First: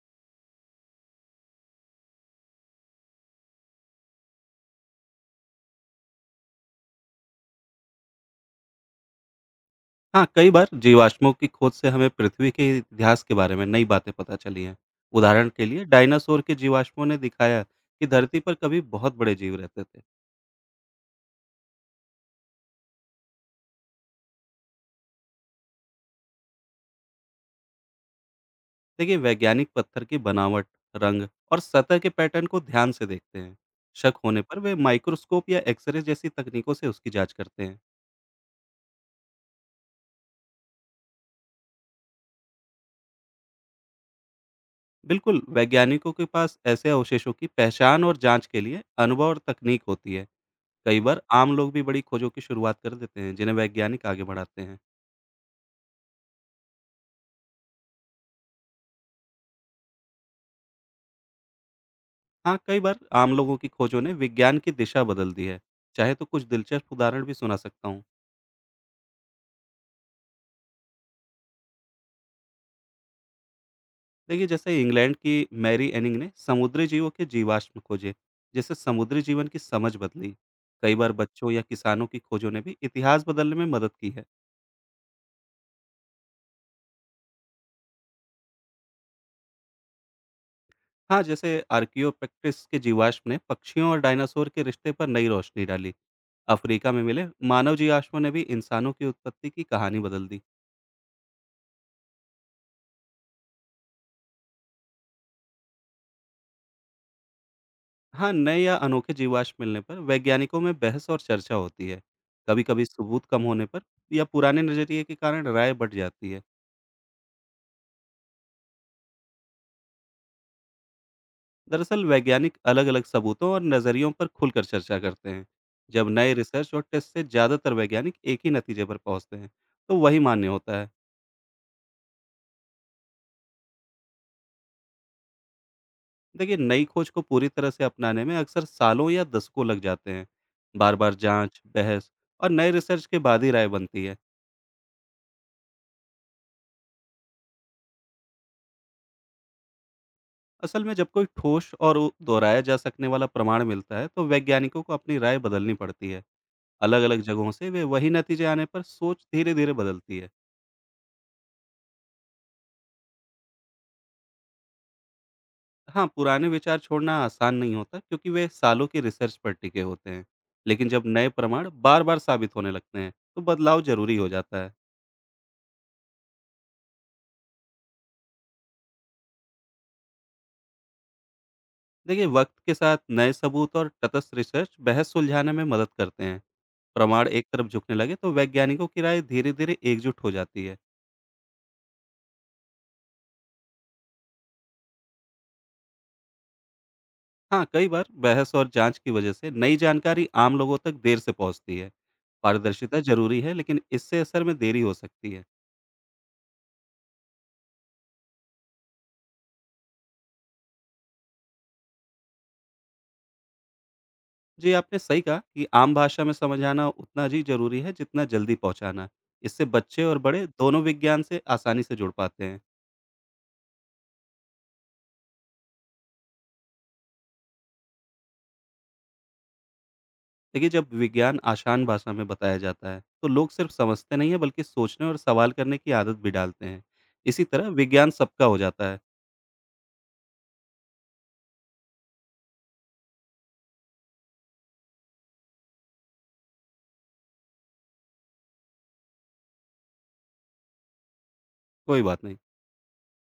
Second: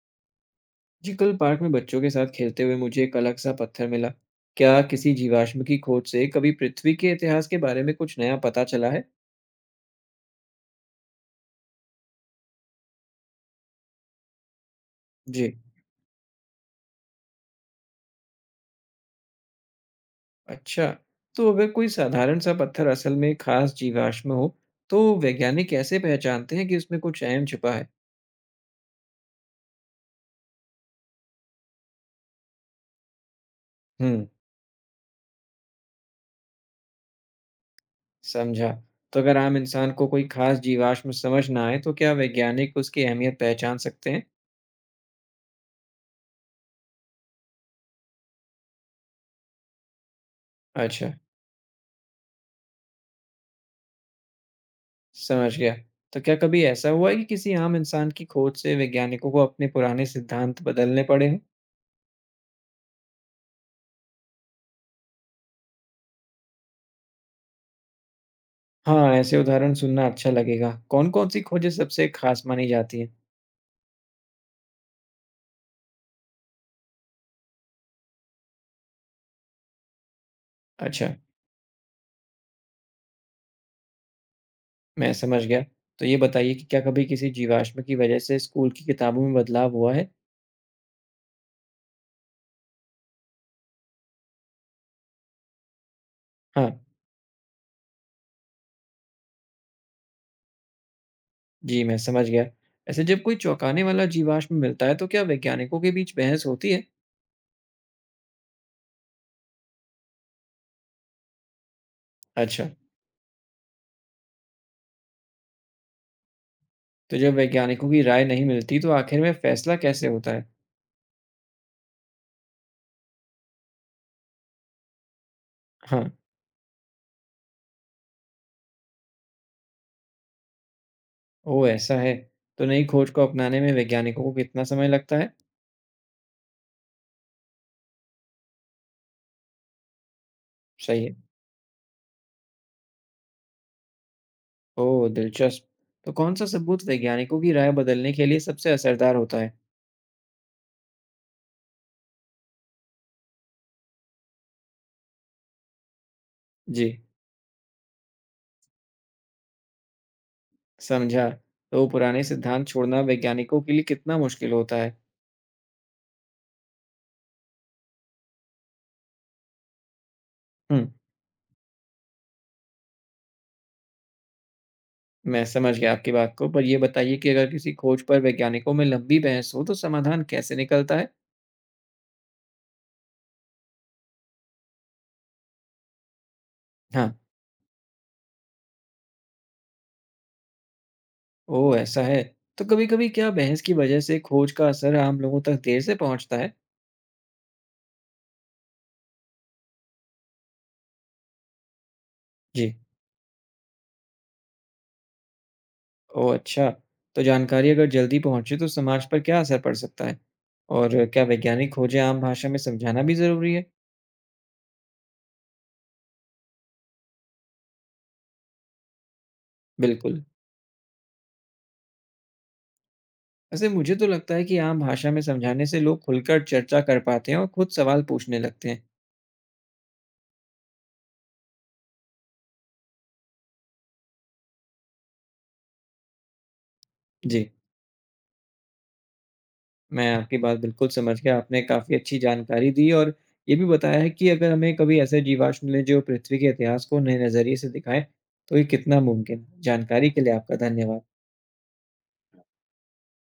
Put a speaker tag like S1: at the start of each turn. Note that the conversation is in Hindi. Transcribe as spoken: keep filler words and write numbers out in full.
S1: जी, कल पार्क में बच्चों के साथ खेलते हुए मुझे एक अलग सा पत्थर मिला। क्या किसी जीवाश्म की खोज से कभी पृथ्वी के इतिहास के बारे में कुछ नया पता चला है?
S2: हाँ, कई बार जीवाश्मों की खोज से हमें पृथ्वी के इतिहास के बारे में नई बातें पता चली हैं। उदाहरण
S1: जी।
S2: के लिए डायनासोर के जीवाश्मों ने दिखाया कि धरती पर कभी बहुत बड़े जीव रहते थे।
S1: अच्छा, तो अगर कोई साधारण सा पत्थर असल में खास जीवाश्म हो, तो वैज्ञानिक कैसे पहचानते हैं कि उसमें कुछ अहम छिपा है?
S2: देखिए, वैज्ञानिक पत्थर की बनावट, रंग और सतह के पैटर्न को ध्यान से देखते हैं। शक
S1: हम्म,
S2: होने पर वे माइक्रोस्कोप या एक्सरे जैसी तकनीकों से उसकी जांच करते हैं।
S1: समझा। तो अगर आम इंसान को कोई खास जीवाश्म समझ ना आए, तो क्या वैज्ञानिक उसकी अहमियत पहचान सकते हैं?
S2: बिल्कुल, वैज्ञानिकों के पास ऐसे अवशेषों की पहचान और जांच के लिए अनुभव और तकनीक होती है। कई
S1: अच्छा।
S2: बार आम लोग भी बड़ी खोजों की शुरुआत कर देते हैं, जिन्हें वैज्ञानिक आगे बढ़ाते हैं।
S1: समझ गया। तो क्या कभी ऐसा हुआ है कि किसी आम इंसान की खोज से वैज्ञानिकों को अपने पुराने सिद्धांत बदलने पड़े हों?
S2: हाँ, कई बार आम लोगों की खोजों ने विज्ञान की दिशा बदल दी है। चाहे तो कुछ दिलचस्प उदाहरण भी सुना सकता हूँ।
S1: हाँ, ऐसे उदाहरण सुनना अच्छा लगेगा। कौन-कौन सी खोजें सबसे खास मानी जाती हैं?
S2: देखिए, जैसे इंग्लैंड की मैरी एनिंग ने समुद्री जीवों के जीवाश्म खोजे, जिससे समुद्री जीवन की समझ बदली। कई
S1: अच्छा,
S2: बार बच्चों या किसानों की खोजों ने भी इतिहास बदलने में मदद की है।
S1: मैं समझ गया। तो ये बताइए कि क्या कभी किसी जीवाश्म की वजह से स्कूल की किताबों में बदलाव हुआ है?
S2: हाँ, जैसे आर्कियोपेक्ट्रिस के जीवाश्म ने पक्षियों और डायनासोर के रिश्ते पर नई रोशनी डाली।
S1: हाँ।
S2: अफ्रीका में मिले मानव जीवाश्मों ने भी इंसानों की उत्पत्ति की कहानी बदल दी।
S1: जी, मैं समझ गया। ऐसे जब कोई चौंकाने वाला जीवाश्म मिलता है, तो क्या वैज्ञानिकों के बीच बहस होती है?
S2: हाँ, नए या अनोखे जीवाश्म मिलने पर वैज्ञानिकों में बहस और चर्चा होती है।
S1: अच्छा।
S2: कभी-कभी सबूत कम होने पर या पुराने नज़रिए के कारण राय बँट जाती है।
S1: तो जब वैज्ञानिकों की राय नहीं मिलती, तो आखिर में फैसला कैसे होता है?
S2: दरअसल वैज्ञानिक अलग-अलग सबूतों और नज़रियों पर खुलकर चर्चा करते हैं।
S1: हाँ।
S2: जब नए रिसर्च और टेस्ट से ज़्यादातर वैज्ञानिक एक ही नतीजे पर पहुँचते हैं, तो वही मान्य होता है।
S1: ओह! ऐसा है। तो नई खोज को अपनाने में वैज्ञानिकों को कितना समय लगता है?
S2: देखिए, नई खोज को पूरी तरह से अपनाने में अक्सर सालों या दशकों लग जाते हैं।
S1: सही
S2: बार-बार
S1: है।
S2: जाँच, बहस और नए रिसर्च के बाद ही राय बनती है।
S1: ओह! दिलचस्प। तो कौन-सा सबूत वैज्ञानिकों की राय बदलने के लिए सबसे असरदार होता है?
S2: असल में, जब कोई ठोस और उ- दोहराया जा सकने वाला प्रमाण मिलता है, तो वैज्ञानिकों को अपनी राय बदलनी पड़ती है।
S1: जी,
S2: अलग अलग जगहों से वे वही नतीजे आने पर सोच धीरे धीरे बदलती है।
S1: समझा। तो पुराने सिद्धांत छोड़ना वैज्ञानिकों के लिए कितना मुश्किल होता है?
S2: हाँ, पुराने विचार छोड़ना आसान नहीं होता, क्योंकि वे सालों की रिसर्च पर टिके होते हैं।
S1: हुँ,
S2: लेकिन जब नए प्रमाण बार बार साबित होने लगते हैं, तो बदलाव जरूरी हो जाता है।
S1: मैं समझ गया आपकी बात को, पर ये बताइए कि अगर किसी खोज पर वैज्ञानिकों में लंबी बहस हो, तो समाधान कैसे निकलता है?
S2: देखिए, वक्त के साथ नए सबूत और तटस्थ रिसर्च बहस सुलझाने में मदद करते हैं।
S1: हाँ।
S2: प्रमाण एक तरफ झुकने लगे, तो वैज्ञानिकों की राय धीरे धीरे एकजुट हो जाती है।
S1: ओह! ऐसा है। तो कभी-कभी क्या बहस की वजह से खोज का असर आम लोगों तक देर से पहुँचता है?
S2: हाँ, कई बार बहस और जांच की वजह से नई जानकारी आम लोगों तक देर से पहुंचती है।
S1: जी।
S2: पारदर्शिता ज़रूरी है, लेकिन इससे असर में देरी हो सकती है।
S1: ओह, अच्छा! तो जानकारी अगर जल्दी पहुँचे तो समाज पर क्या असर पड़ सकता है? और क्या वैज्ञानिक खोजें आम भाषा में समझाना भी ज़रूरी है?
S2: जी, आपने सही कहा कि आम भाषा में समझाना उतना ही ज़रूरी है, जितना जल्दी पहुंचाना। इससे बच्चे और
S1: बिल्कुल।
S2: बड़े दोनों विज्ञान से आसानी से जुड़ पाते हैं।
S1: वैसे मुझे तो लगता है कि आम भाषा में समझाने से लोग खुलकर चर्चा कर पाते हैं और खुद सवाल पूछने लगते हैं।
S2: देखिए, जब विज्ञान आसान भाषा में बताया जाता है, तो लोग सिर्फ समझते नहीं हैं, बल्कि सोचने और सवाल करने की आदत भी डालते हैं।
S1: जी,
S2: इसी तरह विज्ञान सबका हो जाता है।
S1: मैं आपकी बात बिल्कुल समझ गया। आपने काफ़ी अच्छी जानकारी दी और ये भी बताया है कि अगर हमें कभी ऐसे जीवाश्म मिले जो पृथ्वी के इतिहास को नए नज़रिए से दिखाएँ, तो ये कितना मुमकिन है। जानकारी के लिए आपका धन्यवाद।
S2: कोई बात नहीं।